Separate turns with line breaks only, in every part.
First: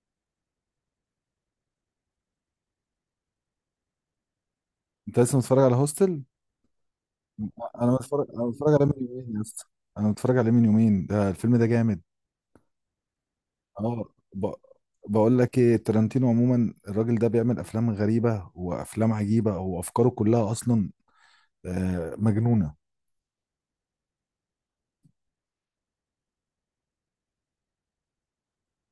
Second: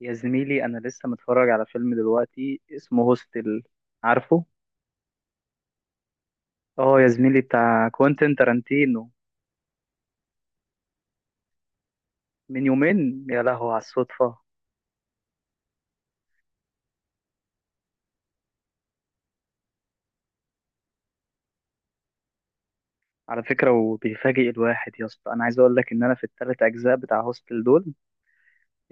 يا زميلي انا لسه متفرج على فيلم دلوقتي اسمه هوستل. عارفه؟
انت لسه متفرج على هوستل؟
اه يا زميلي، بتاع
انا متفرج
كوينتين
انا متفرج عليه من
تارانتينو.
يومين يا اسطى. انا متفرج عليه من يومين، ده الفيلم ده جامد.
من يومين يا لهو على
اه
الصدفة.
ب... بقول لك ايه، تارانتينو عموما الراجل ده بيعمل افلام غريبه وافلام عجيبه وافكاره كلها اصلا مجنونه.
على فكرة وبيفاجئ الواحد يا اسطى، انا عايز اقول لك ان انا في الثلاث اجزاء بتاع هوستل دول،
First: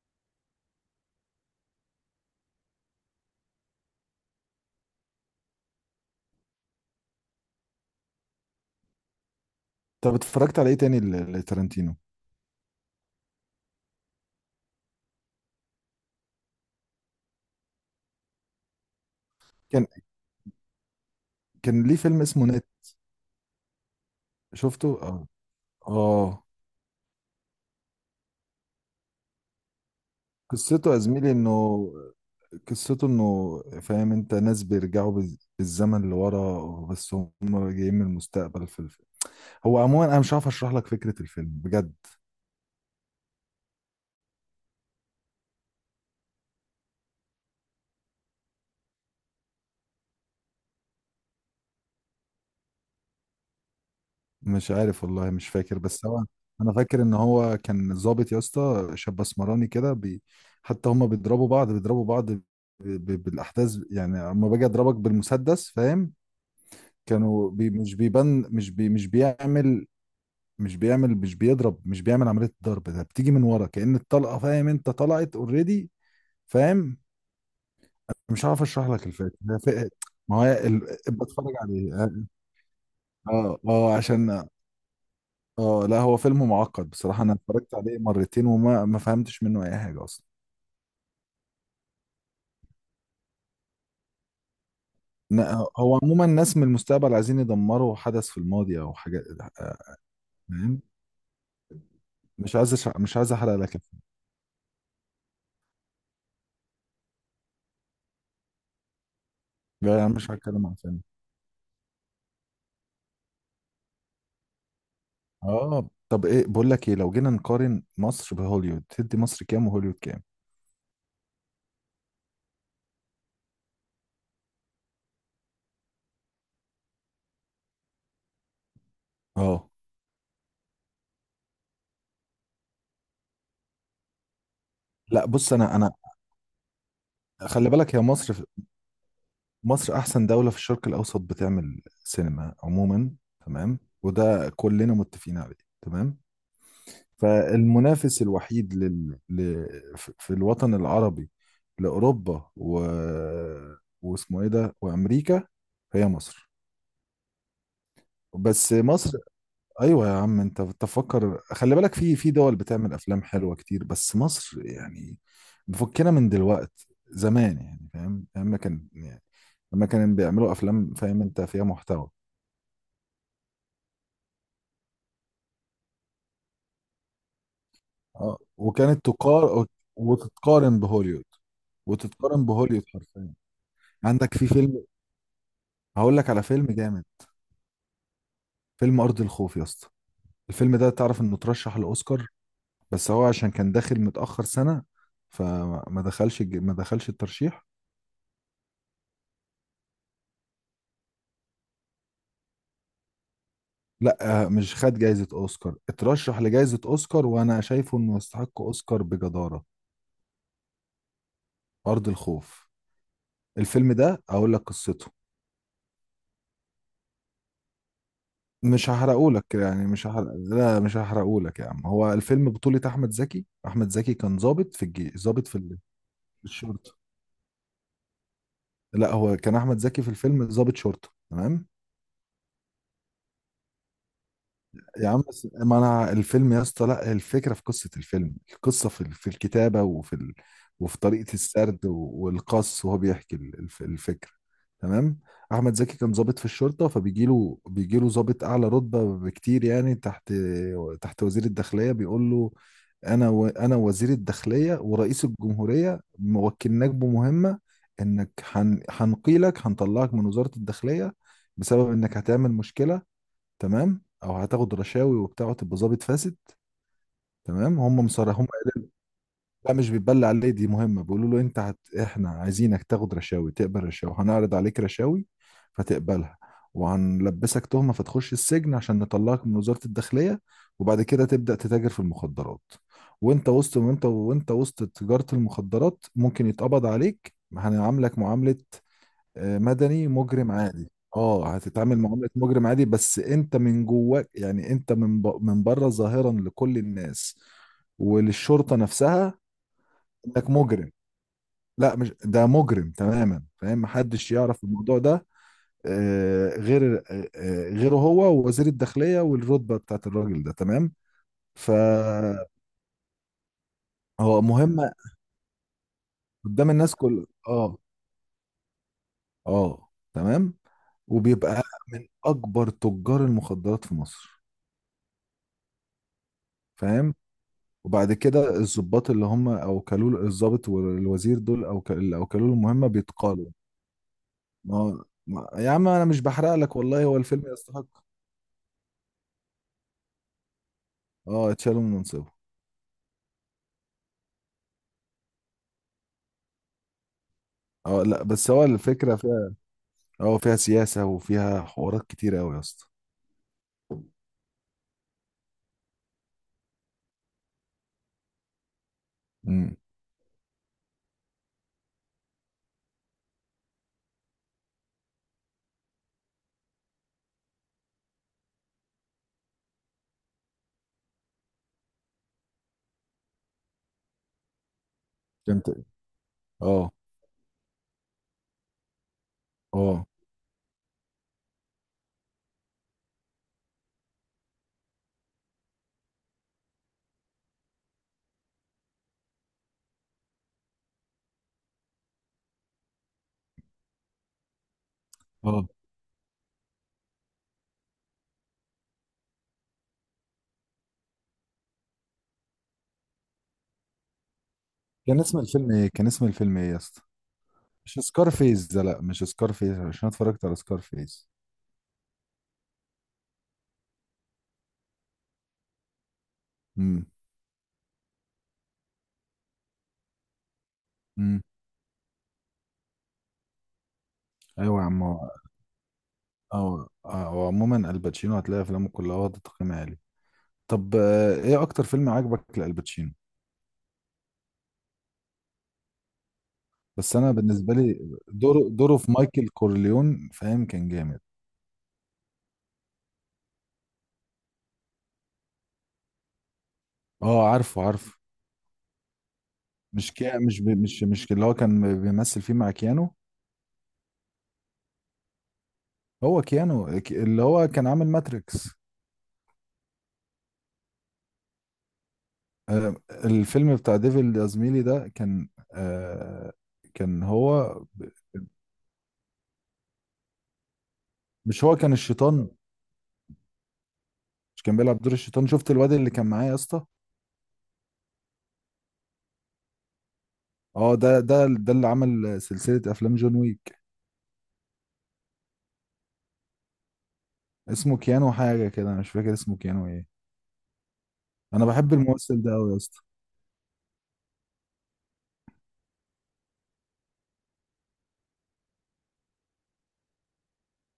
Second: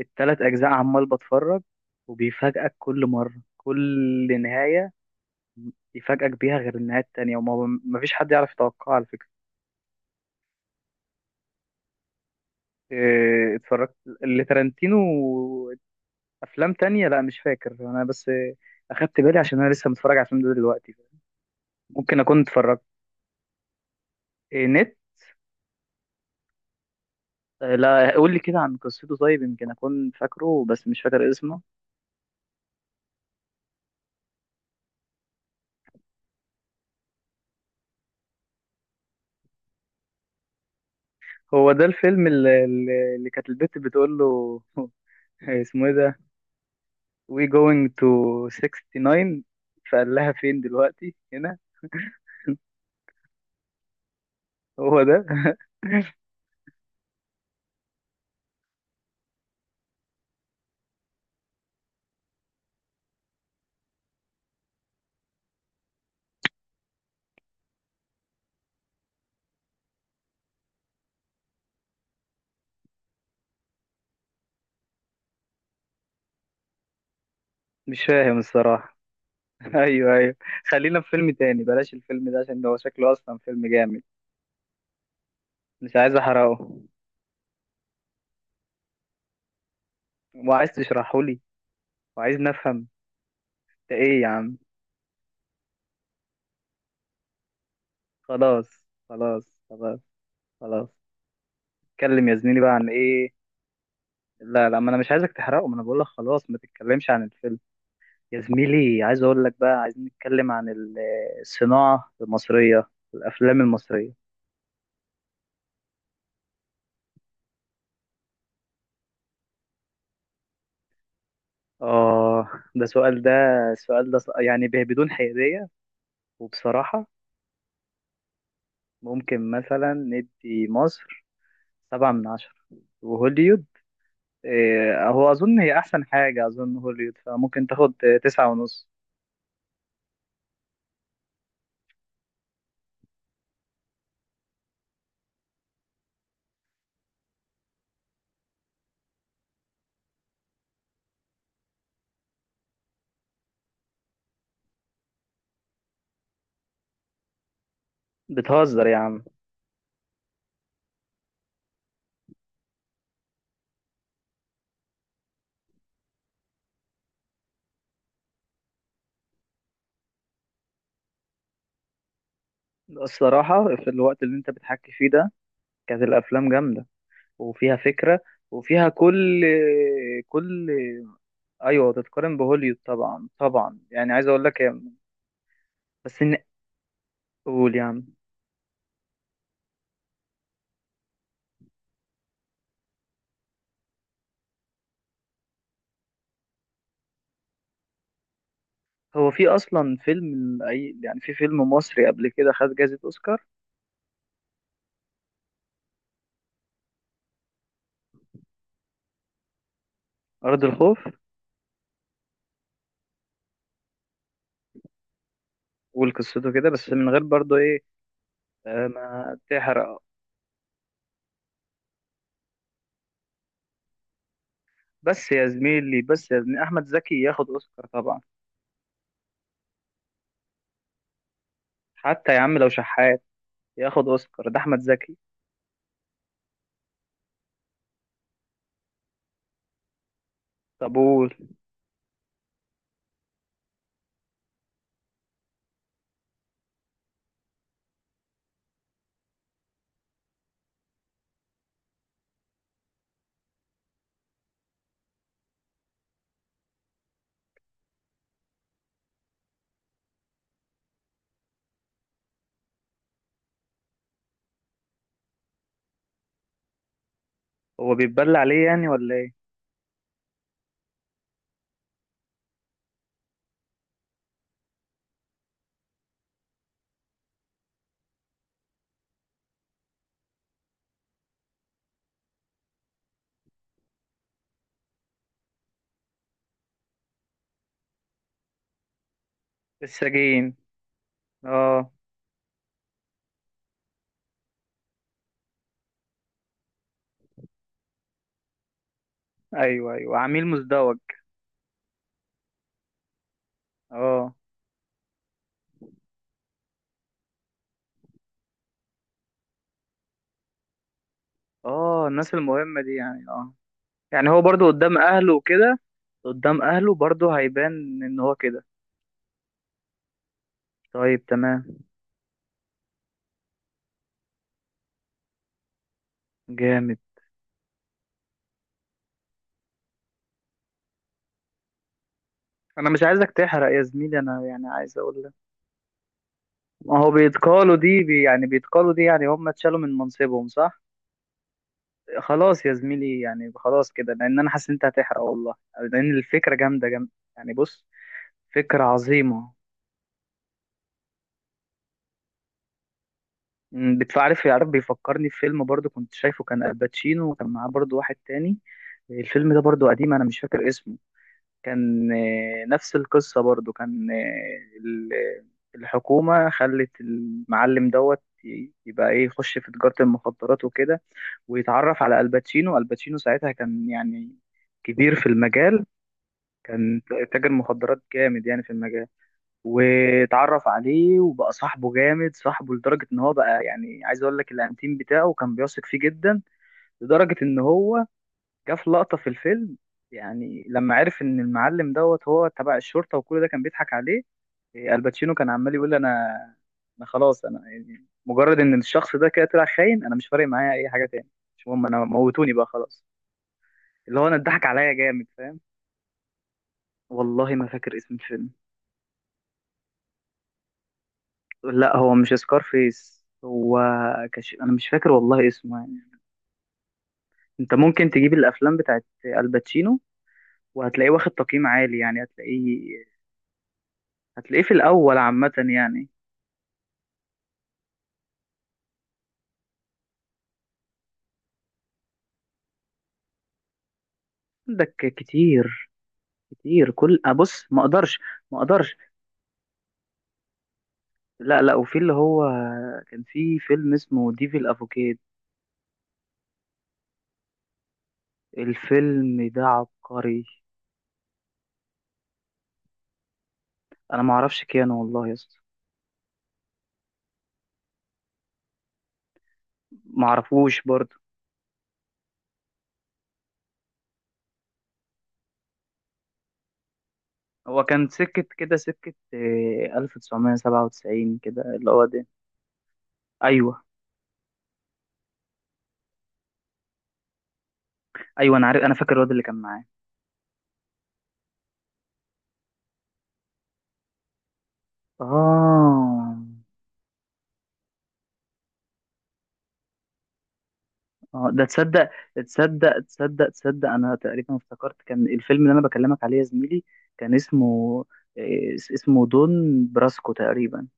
الثلاث اجزاء عمال بتفرج، وبيفاجئك كل مرة، كل نهاية يفاجئك بيها غير النهاية التانية، وما مفيش حد يعرف يتوقعها على فكرة.
طب اتفرجت على ايه تاني لتارانتينو؟
اتفرجت اللي تارانتينو افلام تانية، لا مش فاكر انا، بس اخدت بالي عشان انا
كان
لسه متفرج على الفيلم ده دلوقتي.
كان ليه
ممكن
فيلم
اكون
اسمه نت.
اتفرجت. إيه
شفته؟
نت؟
اه، اه.
لا قول لي كده عن قصته، طيب يمكن اكون فاكره بس
قصته يا
مش فاكر
زميلي انه
اسمه.
قصته انه فاهم، انت ناس بيرجعوا بالزمن لورا، بس هم جايين من المستقبل هو عموما انا مش عارف اشرح لك فكره الفيلم
هو ده
بجد.
الفيلم اللي كانت البت بتقول له اسمه ايه ده we going to 69، فقال لها فين دلوقتي هنا.
مش
هو
عارف
ده
والله، مش فاكر بس هو انا فاكر ان هو كان ضابط يا اسطى، شاب اسمراني كده حتى هما بيضربوا بعض، بالاحداث يعني، اما باجي اضربك بالمسدس، فاهم؟ مش بيبان، مش بي... مش بيعمل مش بيعمل مش بيضرب مش بيعمل عمليه الضرب، ده بتيجي من ورا كأن الطلقه، فاهم انت؟ طلعت اوريدي. فاهم؟
مش فاهم
مش عارف اشرح
الصراحة.
لك الفكره، هي
ايوه ايوه.
ما هو
خلينا في فيلم
بتفرج
تاني،
عليه.
بلاش الفيلم ده، عشان ده هو شكله اصلا
اه،
فيلم
اه
جامد.
عشان اه
مش
لا،
عايز
هو فيلم
احرقه
معقد بصراحة، انا اتفرجت عليه مرتين وما ما فهمتش منه اي حاجة اصلا.
وعايز تشرحه وعايزني افهم، ده ايه يا عم؟
ن- هو عموما الناس من المستقبل عايزين يدمروا حدث في
خلاص
الماضي او حاجة.
خلاص
آه،
خلاص
فاهم.
خلاص. اتكلم يا
مش
زميلي بقى
عايز
عن
مش
ايه؟
عايز احرق لك الفيلم.
لا لا، ما انا مش عايزك تحرقه، ما انا بقول لك خلاص، ما تتكلمش عن الفيلم. يا زميلي عايز اقول لك بقى،
لا،
عايزين
يعني مش
نتكلم
هتكلم
عن
عن فيلم.
الصناعة المصرية، الافلام المصرية.
اه طب، ايه بقول لك ايه، لو جينا نقارن مصر بهوليوود تدي مصر كام وهوليوود كام؟
اه ده سؤال، ده السؤال ده بدون حيادية وبصراحة. ممكن
اه
مثلا ندي مصر 7 من 10، وهوليود،
لا
هو
بص،
أظن
انا
هي
انا
أحسن حاجة، أظن هوليود فممكن
خلي
تاخد
بالك، هي مصر،
9 ونص.
مصر احسن دولة في الشرق الاوسط بتعمل سينما عموما، تمام؟ وده كلنا متفقين عليه، تمام. فالمنافس الوحيد في الوطن العربي لأوروبا واسمه ايه ده وأمريكا، هي مصر. بس
بتهزر يا
مصر.
عم.
ايوه يا عم، انت تفكر خلي بالك، في دول بتعمل افلام حلوه كتير، بس مصر يعني مفكنا من دلوقت زمان يعني، فاهم؟ لما كان يعني لما كانوا بيعملوا افلام، فاهم انت، فيها محتوى.
الصراحة في الوقت اللي انت بتحكي فيه ده كانت الأفلام جامدة وفيها فكرة
اه،
وفيها
وكانت
كل
تقار
كل
وتتقارن بهوليوود.
أيوة تتقارن
وتتقارن
بهوليوود
بهوليوود
طبعا
حرفيا.
طبعا، يعني عايز
عندك
أقول
في
لك يا-
فيلم، هقول
بس
لك
إن
على فيلم جامد.
قول يا عم.
فيلم أرض الخوف يا اسطى، الفيلم ده تعرف انه ترشح لأوسكار، بس هو عشان كان داخل متأخر سنة، فما دخلش ما دخلش الترشيح.
هو في أصلا فيلم، أي يعني في فيلم مصري قبل كده خد جائزة أوسكار؟
لا مش خد جايزة أوسكار، اترشح لجايزة أوسكار، وأنا شايفه انه يستحق أوسكار بجدارة.
أرض الخوف.
أرض الخوف. الفيلم ده أقول لك قصته.
والقصته كده بس من غير برضه إيه.
مش
ما
هحرقهولك يعني،
تحرق.
مش هحرق، لا مش هحرقهولك يا عم. هو الفيلم بطولة أحمد زكي، أحمد زكي كان ضابط
بس
ضابط
يا زميلي، بس يا
في
زميلي أحمد
الشرطة.
زكي ياخد أوسكار طبعا.
لا هو كان أحمد زكي في الفيلم ضابط شرطة، تمام.
حتى يا عم لو شحات ياخد أوسكار، ده أحمد
يا
زكي.
عم بس، ما انا الفيلم يا اسطى، لا الفكره في قصه الفيلم، القصه في الكتابه وفي
طب قول.
طريقه السرد والقص، وهو بيحكي الفكره، تمام؟ احمد زكي كان ضابط في الشرطه، فبيجي له بيجي له ضابط اعلى رتبه بكتير، يعني تحت وزير الداخليه بيقول له: انا انا وزير الداخليه ورئيس الجمهوريه موكلناك بمهمه، انك هنقيلك، هنطلعك من وزاره الداخليه بسبب انك هتعمل مشكله، تمام؟ او هتاخد رشاوي وبتاع وتبقى ظابط فاسد، تمام؟
هو
هم
بيتبلى
مصرح، هم
عليه يعني
قالوا.
ولا ايه؟
لا مش بتبلع ليه، دي مهمه. بيقولوا له: انت احنا عايزينك تاخد رشاوي، تقبل رشاوي، هنعرض عليك رشاوي فتقبلها، وهنلبسك تهمه فتخش السجن عشان نطلعك من وزاره الداخليه، وبعد كده تبدا تتاجر في المخدرات، وانت وسط، وانت وسط تجاره المخدرات ممكن يتقبض عليك، هنعاملك معامله مدني مجرم
السجين.
عادي. اه
اه
هتتعامل معاملة مجرم عادي، بس انت من جواك يعني، انت من بره ظاهرا لكل الناس وللشرطة نفسها،
ايوه ايوه، عميل
انك مجرم.
مزدوج.
لا مش ده، مجرم تماما، فاهم؟ محدش
اه
يعرف الموضوع ده غير غيره هو ووزير الداخلية والرتبة بتاعت الراجل ده، تمام.
اه، الناس
فهو
المهمة دي يعني اه. يعني هو برضو
مهمة
قدام اهله وكده، قدام
قدام الناس
اهله
كل،
برضو هيبان
اه،
ان هو كده.
اه، تمام.
طيب
وبيبقى
تمام.
من اكبر تجار المخدرات في مصر،
جامد.
فاهم؟ وبعد كده الضباط اللي هم الضابط والوزير دول او اللي اوكلوا له المهمه
انا مش عايزك
بيتقالوا.
تحرق يا زميلي، انا يعني عايز اقول لك،
يا عم انا مش بحرق لك
ما
والله،
هو
هو الفيلم
بيتقالوا
يستحق.
دي بي يعني بيتقالوا دي، يعني هم اتشالوا من منصبهم صح؟
اه، اتشالوا من منصبه.
خلاص يا زميلي، يعني خلاص كده، لان انا حاسس ان انت هتحرق والله، لان الفكرة جامدة يعني. بص،
اه لا بس هو
فكرة
الفكره
عظيمة.
فيها، اه فيها سياسه وفيها حوارات كتير قوي يا اسطى.
بتعرف يعرف بيفكرني في فيلم برضو كنت شايفه، كان الباتشينو وكان معاه برضو واحد تاني. الفيلم ده
امم،
برضو قديم انا مش فاكر اسمه. كان نفس القصة برضو، كان الحكومة خلت المعلم دوت يبقى ايه، يخش في تجارة المخدرات وكده، ويتعرف على الباتشينو. الباتشينو ساعتها كان يعني كبير في
فهمت.
المجال،
اه،
كان تاجر مخدرات جامد يعني في المجال.
اه،
واتعرف عليه وبقى صاحبه جامد، صاحبه لدرجة ان هو بقى يعني عايز اقول لك الانتيم بتاعه، كان بيثق فيه جدا لدرجة ان هو جه في لقطة في الفيلم، يعني لما عرف ان المعلم دوت هو تبع الشرطة وكل ده كان بيضحك عليه. الباتشينو كان
اه.
عمال يقول: انا، انا خلاص انا يعني، مجرد ان الشخص ده كده طلع خاين، انا مش فارق معايا اي حاجة تاني، مش مهم، انا موتوني بقى خلاص. اللي هو انا اتضحك عليا
كان
جامد،
اسم
فاهم.
الفيلم ايه، كان اسم الفيلم ايه يا اسطى؟
والله ما فاكر
مش
اسم
سكار
الفيلم.
فيس ده؟ لا مش سكار فيس، عشان أنا اتفرجت على سكار فيس.
لا هو مش سكارفيس، هو انا مش فاكر والله اسمه يعني.
امم،
انت ممكن تجيب الافلام بتاعت الباتشينو وهتلاقيه واخد
امم.
تقييم عالي، يعني هتلاقيه، هتلاقيه في
ايوه يا عم،
الاول عامه يعني.
اه وعموما الباتشينو هتلاقي افلامه كلها واخده تقييم عالي. طب ايه اكتر فيلم عجبك لالباتشينو؟
عندك كتير، كتير
بس
كل
انا
ابص
بالنسبه
ما
لي،
اقدرش، ما
دوره
اقدرش.
دوره في مايكل كورليون، فاهم؟ كان جامد.
لا لا، وفي اللي هو كان في فيلم اسمه ديفل افوكيد،
اه عارفه، عارفه.
الفيلم ده
مش كي
عبقري.
مش بي- مش مش اللي هو كان بيمثل فيه مع كيانو؟
انا ما اعرفش كيانو والله يا اسطى.
هو كيانو اللي هو كان عامل ماتريكس.
ما اعرفوش برضه.
آه، الفيلم بتاع ديفيد يا زميلي ده كان كان
هو
هو،
كان سكة كده، سكة 1997 كده
مش هو
اللي
كان
هو.
الشيطان؟
ايوه
مش كان بيلعب دور الشيطان؟ شفت الواد اللي كان معايا يا اسطى؟
ايوه، انا عارف، انا فاكر الواد اللي كان معاه.
اه ده اللي عمل سلسله افلام جون ويك.
اه
اسمه كيانو حاجه كده، أنا مش فاكر اسمه كيانو ايه.
اه، ده
انا بحب
تصدق،
الممثل ده قوي يا
تصدق
اسطى.
تصدق تصدق انا تقريبا افتكرت. كان الفيلم اللي انا بكلمك عليه يا زميلي كان اسمه اسمه دون براسكو تقريبا،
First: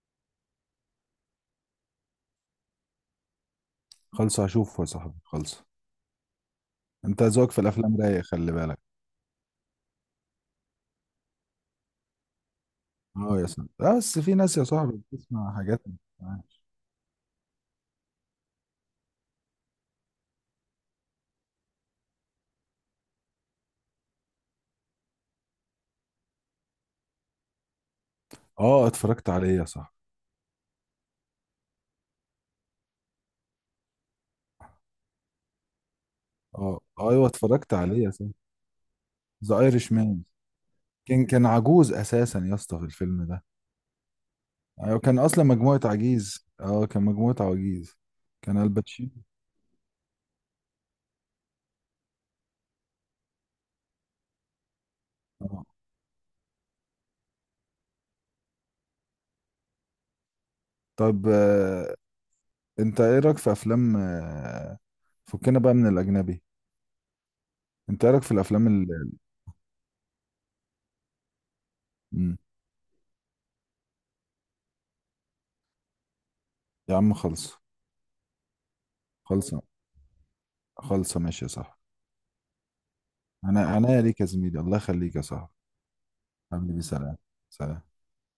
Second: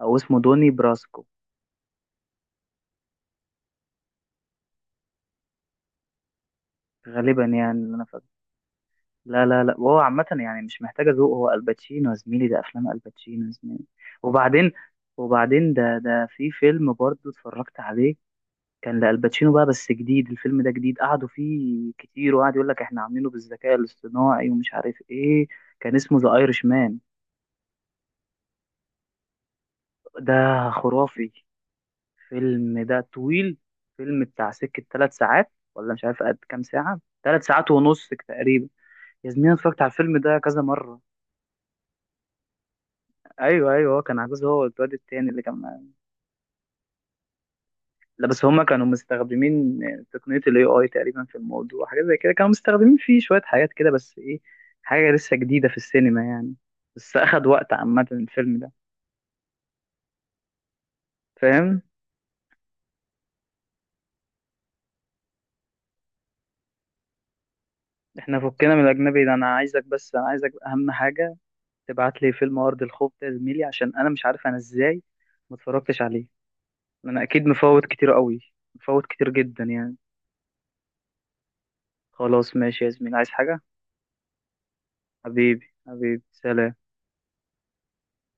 او اسمه دوني براسكو.
خلص هشوفه يا صاحبي، خلص. انت
غالبا
ذوقك في
يعني اللي
الافلام
انا
رايق،
فاكر.
خلي بالك.
لا، وهو عامة يعني مش محتاجة ذوق، هو الباتشينو يا زميلي، ده افلام
اه
الباتشينو
يا
يا
صاحبي،
زميلي.
بس في ناس يا
وبعدين
صاحبي بتسمع
وبعدين
حاجات ما
ده في
بتسمعهاش.
فيلم برضه اتفرجت عليه، كان لالباتشينو بقى بس جديد. الفيلم ده جديد، قعدوا فيه كتير وقعد يقول لك احنا عاملينه بالذكاء الاصطناعي ومش عارف ايه. كان اسمه ذا ايرش مان،
اه اتفرجت عليه يا صاحبي.
ده خرافي. فيلم ده طويل، فيلم بتاع سكة 3 ساعات، ولا مش عارف قد كام
اه
ساعة،
ايوه
ثلاث ساعات
اتفرجت عليه
ونص
يا صاحبي.
تقريبا. يا زميلي أنا
ذا
اتفرجت على
ايرش
الفيلم
مان،
ده كذا مرة.
كان عجوز اساسا يا اسطى في الفيلم ده.
ايوه ايوه، هو كان عجوز هو والواد
ايوه كان
التاني اللي
اصلا مجموعه
كان.
عجيز، اه كان مجموعه عجيز،
لا بس
كان
هما كانوا
الباتشينو.
مستخدمين تقنية ال AI تقريبا في الموضوع، حاجة زي كده، كانوا مستخدمين فيه شوية حاجات كده، بس ايه، حاجة لسه
اه
جديدة في السينما يعني. بس أخد وقت عامة الفيلم ده،
طب
فاهم.
انت ايه رايك في افلام فكنا بقى من الاجنبي. انت ايه رايك في
احنا
الافلام
فكنا من
ال...؟
الأجنبي ده، أنا عايزك، بس أنا عايزك أهم حاجة تبعت لي
مم.
فيلم أرض الخوف ده يا زميلي، عشان أنا مش عارف أنا ازاي ما اتفرجتش عليه.
يا عم
أنا أكيد
خلص.
مفوت كتير قوي، مفوت كتير
خلص.
جدا يعني.
خلصة، ماشي يا صاحبي.
خلاص ماشي يا زميلي، عايز حاجة؟
انا ليك يا زميلي، الله يخليك يا صاحبي.
حبيبي حبيبي
حبيبي
سلام.
سلام. سلام.